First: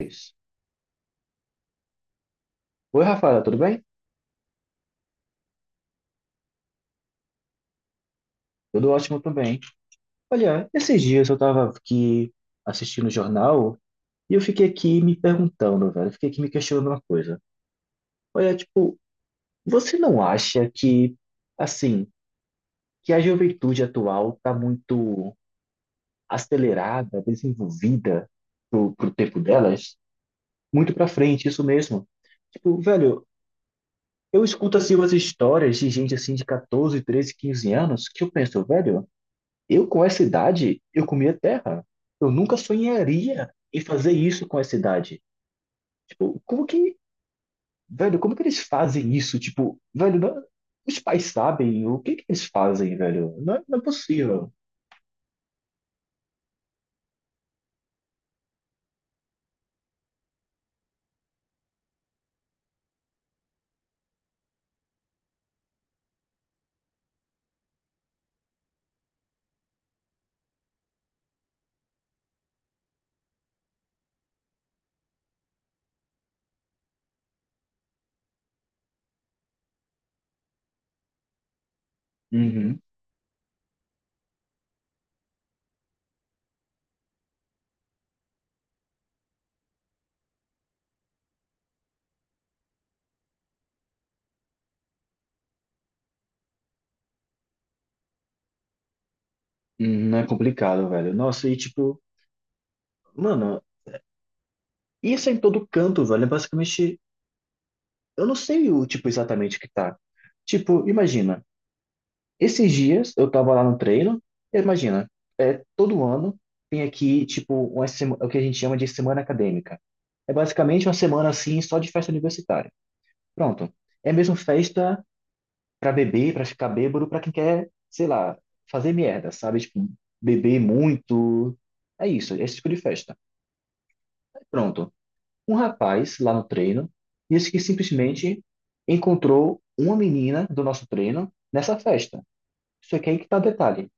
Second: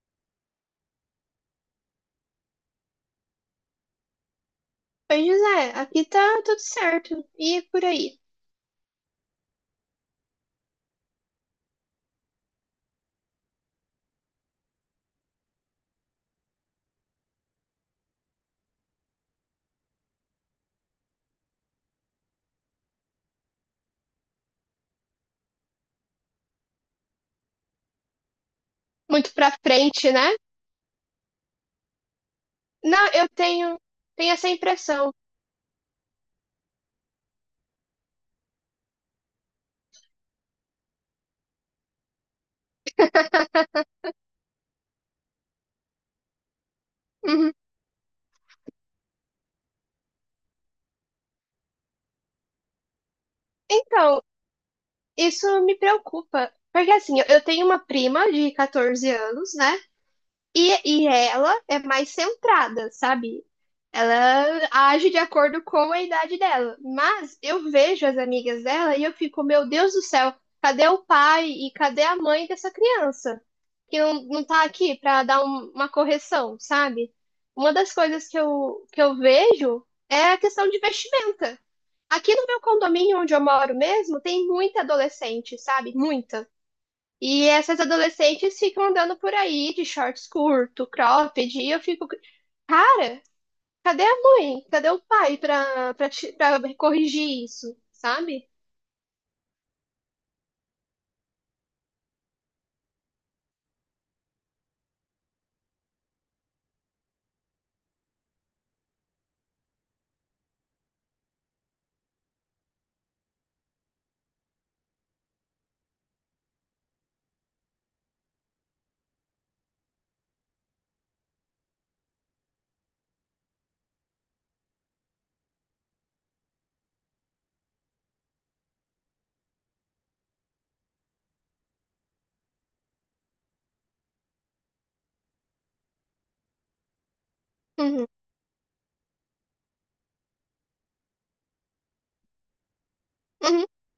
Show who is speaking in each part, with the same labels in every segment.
Speaker 1: Isso. Oi, Rafaela, tudo bem?
Speaker 2: Oi, José, aqui tá tudo certo. E por aí?
Speaker 1: Tudo ótimo também. Olha, esses dias eu estava aqui assistindo o jornal e eu fiquei aqui me perguntando, velho, eu fiquei aqui me questionando uma coisa. Olha, tipo, você não acha que, assim, que a juventude atual tá muito acelerada, desenvolvida pro
Speaker 2: Muito
Speaker 1: tempo
Speaker 2: pra
Speaker 1: delas?
Speaker 2: frente, né?
Speaker 1: Muito pra frente, isso mesmo. Tipo,
Speaker 2: Não,
Speaker 1: velho,
Speaker 2: tenho
Speaker 1: eu
Speaker 2: essa
Speaker 1: escuto assim umas
Speaker 2: impressão.
Speaker 1: histórias de gente assim de 14, 13, 15 anos que eu penso, velho. Eu, com essa idade, eu comia terra. Eu nunca sonharia em fazer isso com essa idade. Tipo, como que,
Speaker 2: Uhum.
Speaker 1: velho, como que eles fazem isso? Tipo, velho, os pais sabem o que que eles fazem, velho? Não é
Speaker 2: Então,
Speaker 1: possível.
Speaker 2: isso me preocupa. Porque assim, eu tenho uma prima de 14 anos, né? E ela é mais centrada, sabe? Ela age de acordo com a idade dela. Mas eu vejo as amigas dela e eu fico, meu Deus do céu, cadê o pai e cadê a mãe dessa criança? Que não tá aqui para dar uma correção, sabe? Uma das coisas que eu vejo é a questão de vestimenta. Aqui no meu
Speaker 1: Uhum.
Speaker 2: condomínio onde eu moro mesmo, tem muita adolescente, sabe? Muita. E essas adolescentes ficam andando por aí de shorts curto, cropped, e eu fico, cara, cadê a mãe? Cadê o pai pra corrigir isso, sabe?
Speaker 1: Uhum, não é complicado, velho. Nossa, e tipo, mano, isso é em todo canto, velho. É basicamente, eu não sei o tipo exatamente que tá. Tipo, imagina. Esses dias eu tava lá no treino, e imagina, todo ano tem aqui, tipo, o que a gente chama de semana acadêmica. É basicamente uma semana assim só de festa universitária. Pronto. É mesmo festa pra beber, pra ficar bêbado, pra quem quer, sei lá, fazer merda, sabe? Tipo, beber muito. É isso, é esse tipo de festa. Pronto. Um rapaz lá no treino disse que
Speaker 2: Uhum,
Speaker 1: simplesmente encontrou uma menina do nosso treino nessa festa. Isso aqui é que tá o
Speaker 2: uhum.
Speaker 1: detalhe.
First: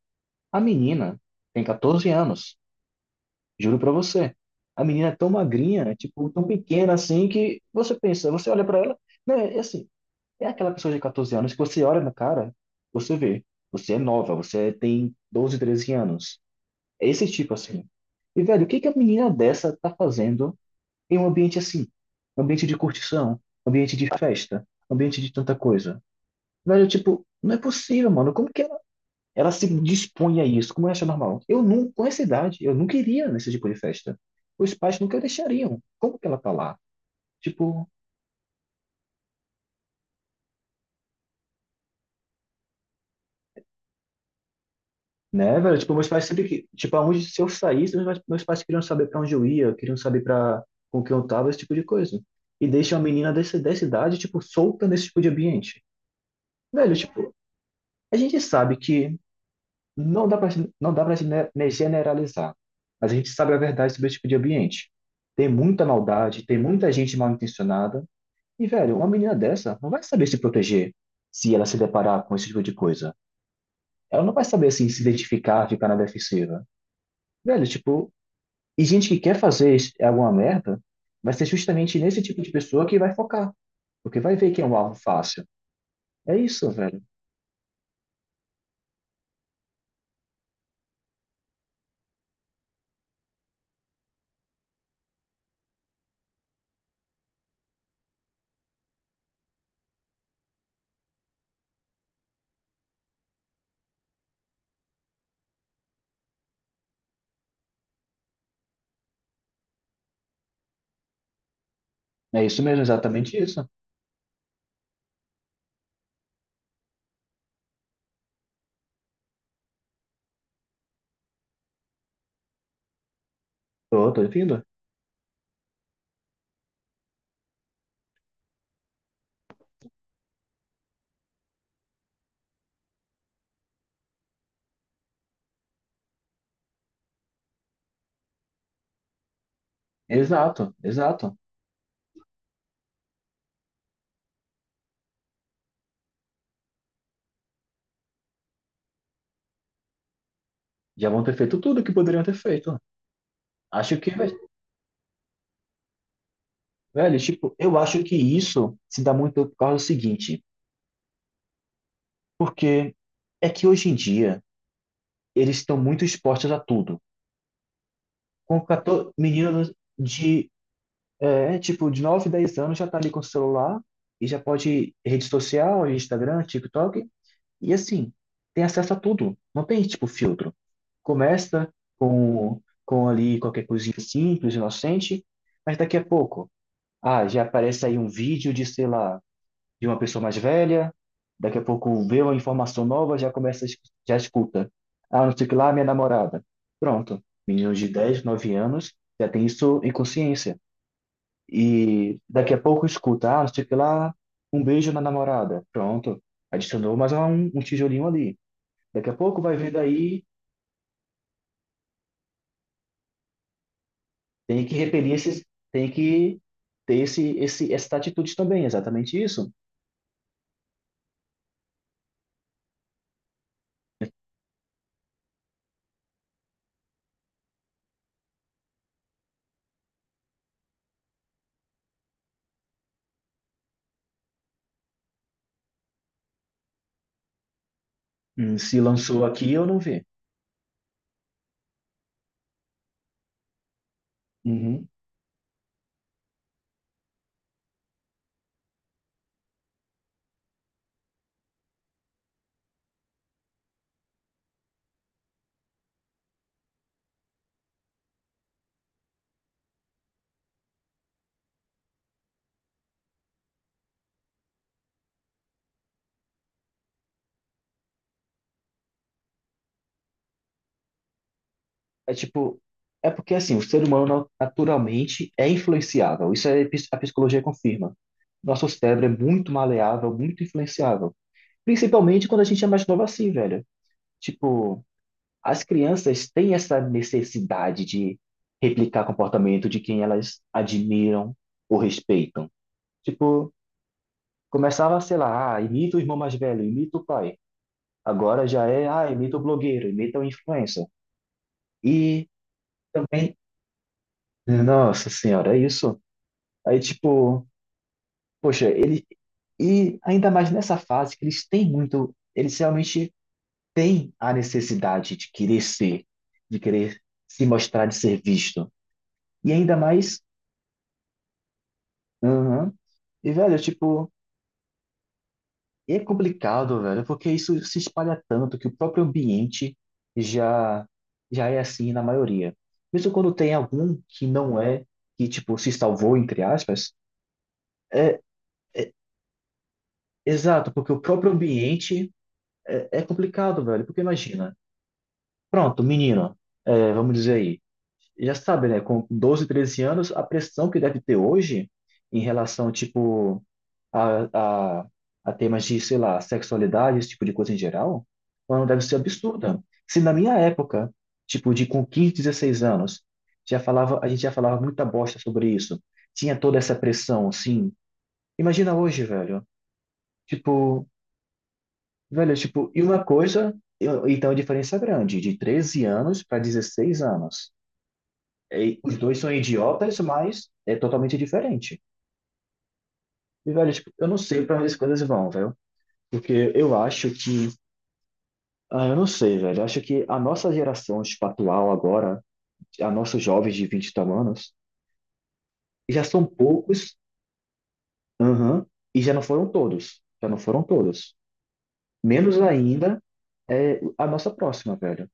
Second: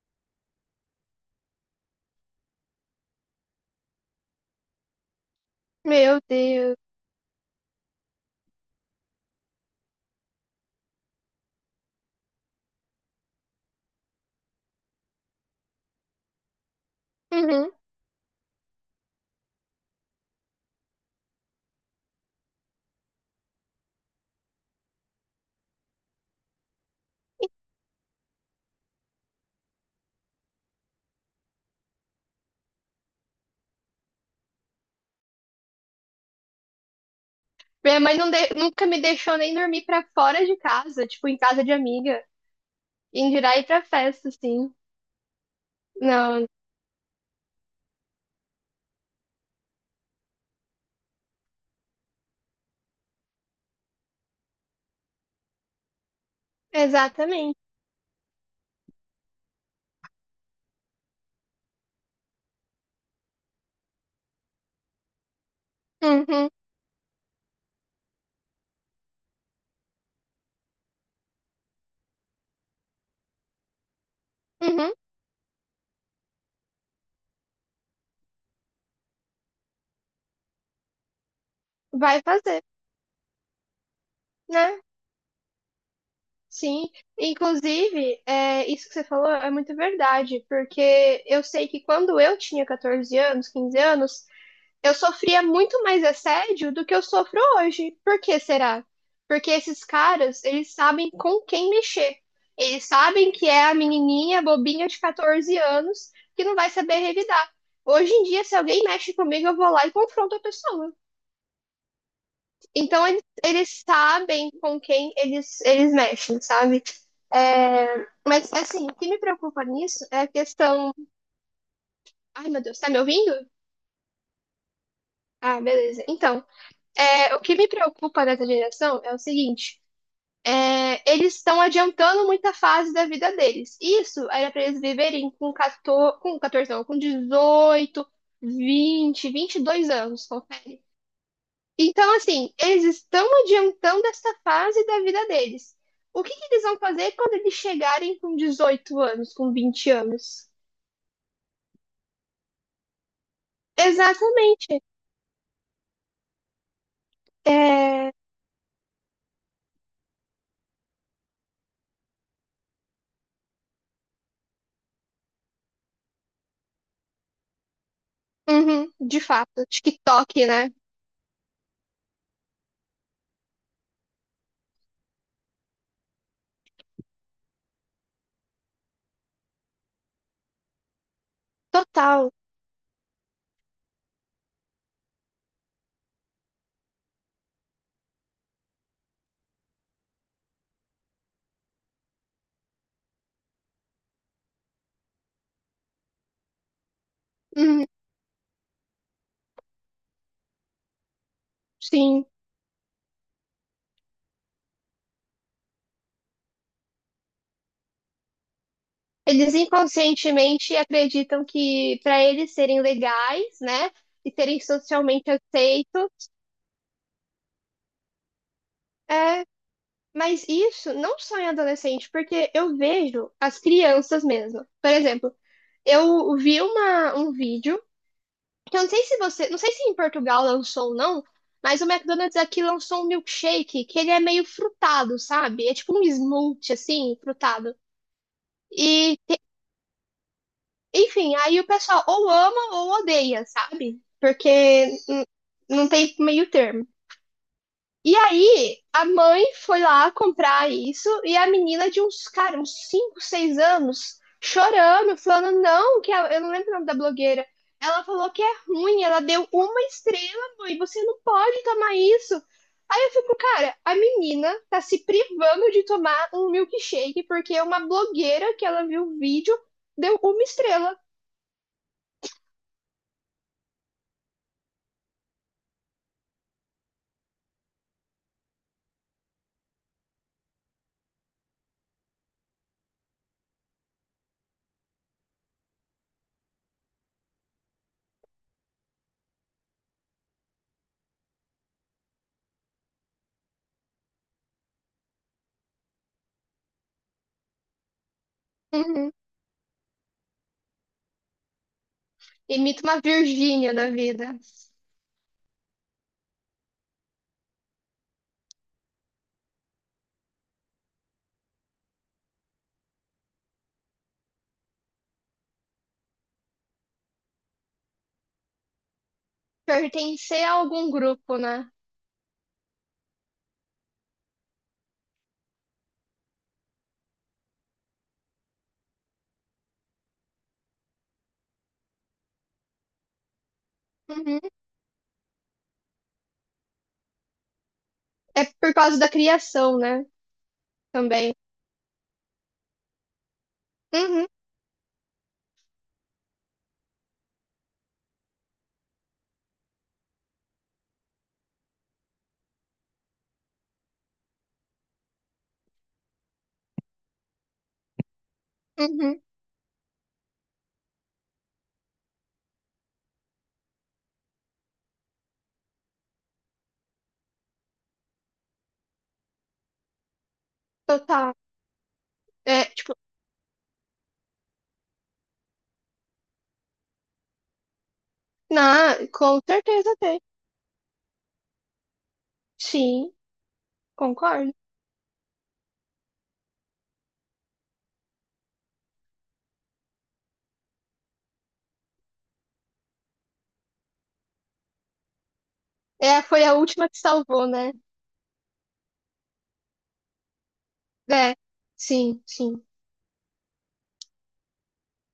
Speaker 1: A menina tem 14 anos, juro pra você. A menina é tão magrinha, é
Speaker 2: Meu
Speaker 1: tipo, tão
Speaker 2: Deus.
Speaker 1: pequena assim que você pensa, você olha pra ela, né, é assim, é aquela pessoa de 14 anos que você olha na cara, você vê, você é nova, você tem 12, 13 anos. É esse tipo
Speaker 2: Uhum.
Speaker 1: assim. E velho, o que que a menina dessa tá fazendo em um ambiente assim? Um ambiente de curtição, um ambiente de festa, um ambiente de tanta coisa. Velho, tipo, não é possível, mano. Como que ela se dispõe a isso, como eu acho normal. Eu não, com essa idade, eu não queria nesse tipo de festa. Os pais nunca deixariam. Como que ela tá lá? Tipo,
Speaker 2: Minha mãe nunca me deixou nem dormir pra fora de casa, tipo, em casa de amiga. Em dirá ir pra festa, assim.
Speaker 1: né, velho? Tipo, meus pais
Speaker 2: Não,
Speaker 1: sempre que, tipo, aonde se eu saísse, meus pais queriam saber pra onde eu ia, queriam saber para com quem eu tava, esse tipo de coisa. E deixa uma menina dessa, dessa idade, tipo, solta nesse tipo de ambiente. Velho, tipo,
Speaker 2: exatamente.
Speaker 1: a gente sabe que não dá pra, não dá pra né, generalizar, mas a gente sabe a verdade sobre esse tipo de ambiente. Tem muita maldade,
Speaker 2: Uhum,
Speaker 1: tem muita gente mal intencionada. E, velho, uma menina dessa não vai saber se proteger se ela se deparar com esse tipo de coisa. Ela não vai saber, assim,
Speaker 2: uhum.
Speaker 1: se identificar, ficar na defensiva. Velho, tipo, e gente que quer fazer alguma merda vai ser justamente nesse
Speaker 2: Vai
Speaker 1: tipo de
Speaker 2: fazer,
Speaker 1: pessoa que vai focar. Porque vai ver que é um
Speaker 2: né?
Speaker 1: alvo fácil. É isso,
Speaker 2: Sim.
Speaker 1: velho.
Speaker 2: Inclusive, é, isso que você falou é muito verdade, porque eu sei que quando eu tinha 14 anos, 15 anos, eu sofria muito mais assédio do que eu sofro hoje. Por que será? Porque esses caras, eles sabem com quem mexer. Eles sabem que é a menininha bobinha de 14 anos que não vai saber revidar. Hoje em dia, se alguém mexe comigo, eu vou lá e confronto a pessoa.
Speaker 1: É isso mesmo,
Speaker 2: Então,
Speaker 1: exatamente isso.
Speaker 2: eles sabem com quem eles mexem, sabe? É, mas, assim, o que me preocupa nisso é a questão. Ai, meu Deus, tá me ouvindo?
Speaker 1: Tô ouvindo.
Speaker 2: Ah, beleza. Então, é, o que me preocupa nessa geração é o seguinte: é, eles estão adiantando muita fase da vida deles. Isso era para eles viverem com 14, com 14 não, com 18, 20, 22 anos,
Speaker 1: Exato,
Speaker 2: confere.
Speaker 1: exato.
Speaker 2: Então, assim, eles estão adiantando essa fase da vida deles. O que eles vão fazer quando eles chegarem com 18 anos, com 20 anos?
Speaker 1: Já vão ter feito tudo que poderiam ter feito. Acho que,
Speaker 2: Exatamente.
Speaker 1: velho, tipo, eu acho
Speaker 2: É,
Speaker 1: que isso se dá muito por causa do seguinte. Porque é que hoje em dia, eles estão muito expostos a tudo. Com
Speaker 2: uhum,
Speaker 1: 14,
Speaker 2: de
Speaker 1: menino
Speaker 2: fato. TikTok,
Speaker 1: de,
Speaker 2: né?
Speaker 1: tipo, de 9 10 anos já tá ali com o celular e já pode rede social, Instagram, TikTok, e assim, tem acesso a tudo. Não tem, tipo, filtro. Começa
Speaker 2: Total.
Speaker 1: com ali qualquer coisinha simples, inocente, mas daqui a pouco, ah, já aparece aí um vídeo de, sei lá, de uma pessoa mais velha, daqui a pouco vê uma informação nova, já começa, já escuta. Ah, não sei o que lá, minha namorada. Pronto. Meninos
Speaker 2: Uhum,
Speaker 1: de 10 9 anos já tem isso em consciência. E
Speaker 2: sim.
Speaker 1: daqui a pouco escuta, ah, não sei o que lá, um beijo na namorada. Pronto. Adicionou mais um tijolinho ali. Daqui a pouco
Speaker 2: Eles
Speaker 1: vai ver daí,
Speaker 2: inconscientemente acreditam que para eles serem legais, né, e serem
Speaker 1: tem que repelir
Speaker 2: socialmente
Speaker 1: esses, tem
Speaker 2: aceitos,
Speaker 1: que ter essa atitude também, exatamente
Speaker 2: é,
Speaker 1: isso.
Speaker 2: mas isso não só em adolescente, porque eu vejo as crianças mesmo. Por exemplo, eu vi um vídeo, que eu não sei se você, não sei se em Portugal lançou ou não, mas o McDonald's aqui lançou um milkshake que ele é meio frutado, sabe? É tipo um smoothie assim, frutado.
Speaker 1: Se
Speaker 2: E
Speaker 1: lançou aqui, eu não vi.
Speaker 2: Enfim, aí o pessoal ou ama ou odeia, sabe? Porque
Speaker 1: Uhum.
Speaker 2: não tem meio termo. E aí, a mãe foi lá comprar isso e a menina de uns, cara, uns 5 ou 6 anos, chorando, falando, não, eu não lembro o nome da blogueira. Ela falou que é ruim, ela deu uma estrela, mãe, você não pode tomar isso. Aí eu fico, cara, a menina tá se privando de tomar um milkshake porque uma blogueira que ela viu o vídeo deu uma estrela.
Speaker 1: É tipo, é porque assim, o ser humano naturalmente é influenciável. Isso é, a psicologia confirma. Nosso cérebro é muito maleável, muito influenciável. Principalmente quando a gente é mais novo assim, velho. Tipo, as crianças têm essa necessidade de replicar comportamento de quem elas admiram ou respeitam. Tipo, começava, sei lá, ah, imita o irmão mais velho, imita o pai. Agora já é, ah,
Speaker 2: Uhum.
Speaker 1: imita o blogueiro, imita o influencer. E
Speaker 2: Imita uma
Speaker 1: também,
Speaker 2: Virgínia da vida.
Speaker 1: nossa senhora, é isso. Aí, tipo, poxa, ele. E ainda mais nessa fase que eles têm muito. Eles realmente têm a necessidade de querer ser, de querer se mostrar, de ser visto. E ainda mais.
Speaker 2: Pertencer a algum grupo, né?
Speaker 1: Aham. E, velho, tipo, é complicado, velho, porque isso se espalha tanto que o próprio ambiente já, já é assim na maioria. Mesmo quando tem algum que
Speaker 2: Uhum.
Speaker 1: não é, que, tipo, se salvou, entre aspas.
Speaker 2: É por causa da criação, né?
Speaker 1: Exato, porque o próprio
Speaker 2: Também.
Speaker 1: ambiente é complicado, velho, porque
Speaker 2: Uhum,
Speaker 1: imagina. Pronto, menino, vamos dizer aí. Já sabe, né? Com 12, 13 anos, a pressão que deve ter hoje em relação, tipo, a, a, a temas de, sei lá, sexualidade, esse tipo de coisa em geral, ela não deve ser
Speaker 2: uhum,
Speaker 1: absurda. Se na minha época, tipo, de com 15, 16 anos, a gente já falava muita bosta sobre isso. Tinha toda essa pressão, assim. Imagina hoje, velho. Tipo,
Speaker 2: total.
Speaker 1: velho,
Speaker 2: É,
Speaker 1: tipo, e
Speaker 2: tipo,
Speaker 1: uma coisa, então a diferença é grande, de 13 anos para 16 anos. E os
Speaker 2: na,
Speaker 1: dois são
Speaker 2: com certeza
Speaker 1: idiotas,
Speaker 2: tem.
Speaker 1: mas é totalmente diferente.
Speaker 2: Sim,
Speaker 1: E, velho, tipo, eu não sei
Speaker 2: concordo.
Speaker 1: para onde as coisas vão, velho. Porque eu acho que. Ah, eu não sei, velho. Eu acho que a nossa geração, tipo, atual agora, a nossos jovens de 20 e tal anos, já
Speaker 2: É,
Speaker 1: são
Speaker 2: foi a última
Speaker 1: poucos,
Speaker 2: que salvou, né?
Speaker 1: aham, e já não foram todos. Já não foram todos.
Speaker 2: É, sim,
Speaker 1: Menos
Speaker 2: sim.
Speaker 1: ainda é a nossa próxima, velho.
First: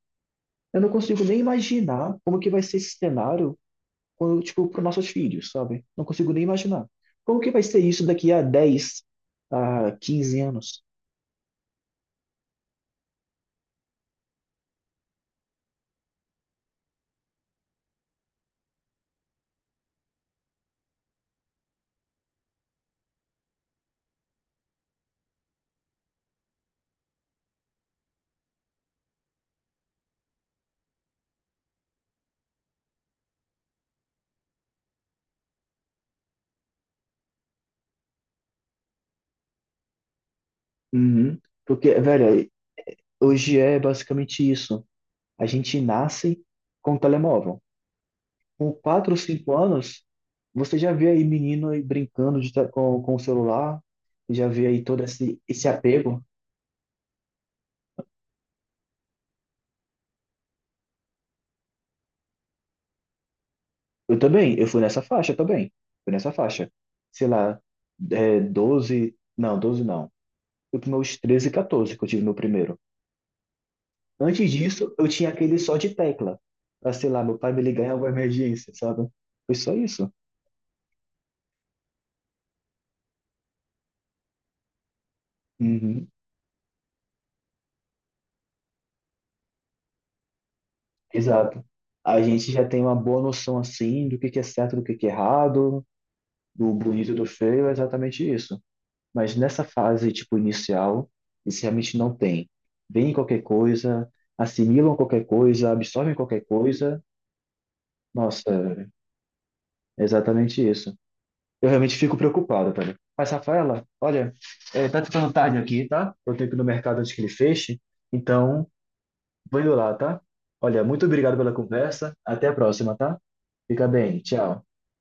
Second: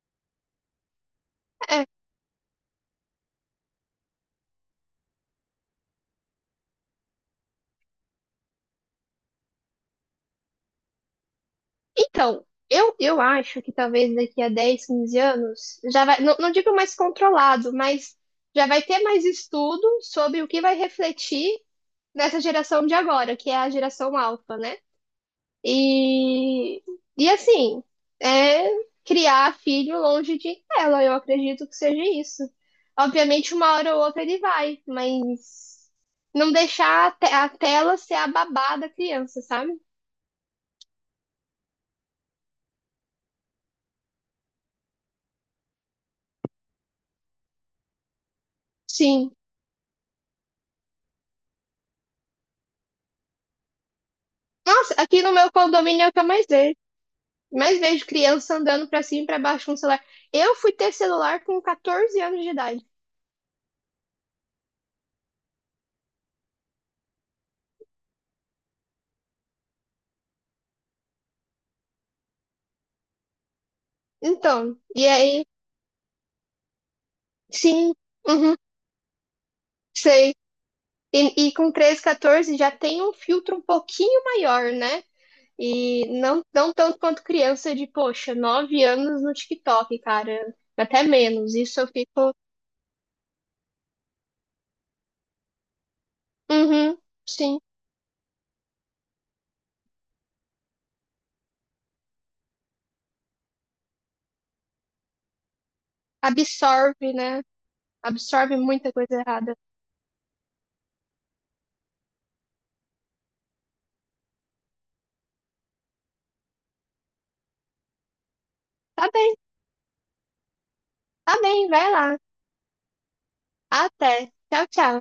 Speaker 1: Eu não consigo nem
Speaker 2: É,
Speaker 1: imaginar como que vai ser esse cenário quando, tipo, para nossos filhos, sabe? Não consigo nem imaginar. Como que vai ser isso daqui a 10 a 15 anos?
Speaker 2: então, eu acho que talvez daqui a 10, 15 anos, já vai, não digo mais controlado, mas já vai ter mais estudo sobre o que vai refletir nessa geração de agora, que é a geração alfa, né? E, e assim, é criar filho longe de tela, eu acredito que seja isso. Obviamente, uma hora ou outra ele vai, mas não deixar a tela ser a babá da criança, sabe?
Speaker 1: Uhum. Porque, velho, hoje é basicamente isso. A gente nasce com telemóvel. Com quatro ou
Speaker 2: Sim.
Speaker 1: cinco anos, você já vê aí menino aí brincando com o celular, já vê aí
Speaker 2: Nossa,
Speaker 1: todo
Speaker 2: aqui no
Speaker 1: esse,
Speaker 2: meu
Speaker 1: esse
Speaker 2: condomínio é o que
Speaker 1: apego.
Speaker 2: eu mais vejo. Mais vejo criança andando pra cima e pra baixo com celular. Eu fui ter celular com 14 anos de idade.
Speaker 1: Eu também, eu fui nessa faixa também. Fui nessa faixa. Sei lá, 12, não, 12 não. Fui para meus 13 e 14 que eu tive meu primeiro. Antes
Speaker 2: Então,
Speaker 1: disso, eu
Speaker 2: e
Speaker 1: tinha
Speaker 2: aí,
Speaker 1: aquele só de tecla. Pra, sei lá, meu pai me ligar em
Speaker 2: sim,
Speaker 1: alguma
Speaker 2: uhum,
Speaker 1: emergência, sabe? Foi só isso.
Speaker 2: sei. E com 13, 14 já tem um filtro um pouquinho maior, né? E
Speaker 1: Uhum,
Speaker 2: não, não tanto quanto criança de, poxa, 9 anos no TikTok, cara. Até menos.
Speaker 1: exato.
Speaker 2: Isso eu
Speaker 1: A
Speaker 2: fico,
Speaker 1: gente já tem uma boa noção, assim, do que é certo, do que é errado, do
Speaker 2: uhum,
Speaker 1: bonito e do
Speaker 2: sim.
Speaker 1: feio, é exatamente isso. Mas nessa fase, tipo, inicial, isso realmente não tem. Vem qualquer coisa, assimilam qualquer coisa, absorvem qualquer
Speaker 2: Absorve,
Speaker 1: coisa.
Speaker 2: né?
Speaker 1: Nossa,
Speaker 2: Absorve muita coisa errada.
Speaker 1: é exatamente isso. Eu realmente fico preocupado, tá ligado? Mas, Rafaela, olha, tá ficando tarde aqui, tá? Eu tenho que ir no mercado antes que ele feche, então
Speaker 2: Tá bem,
Speaker 1: vou indo lá, tá? Olha, muito obrigado
Speaker 2: tá
Speaker 1: pela
Speaker 2: bem, vai
Speaker 1: conversa.
Speaker 2: lá.
Speaker 1: Até a próxima, tá? Fica bem,
Speaker 2: Até.
Speaker 1: tchau.
Speaker 2: Tchau, tchau.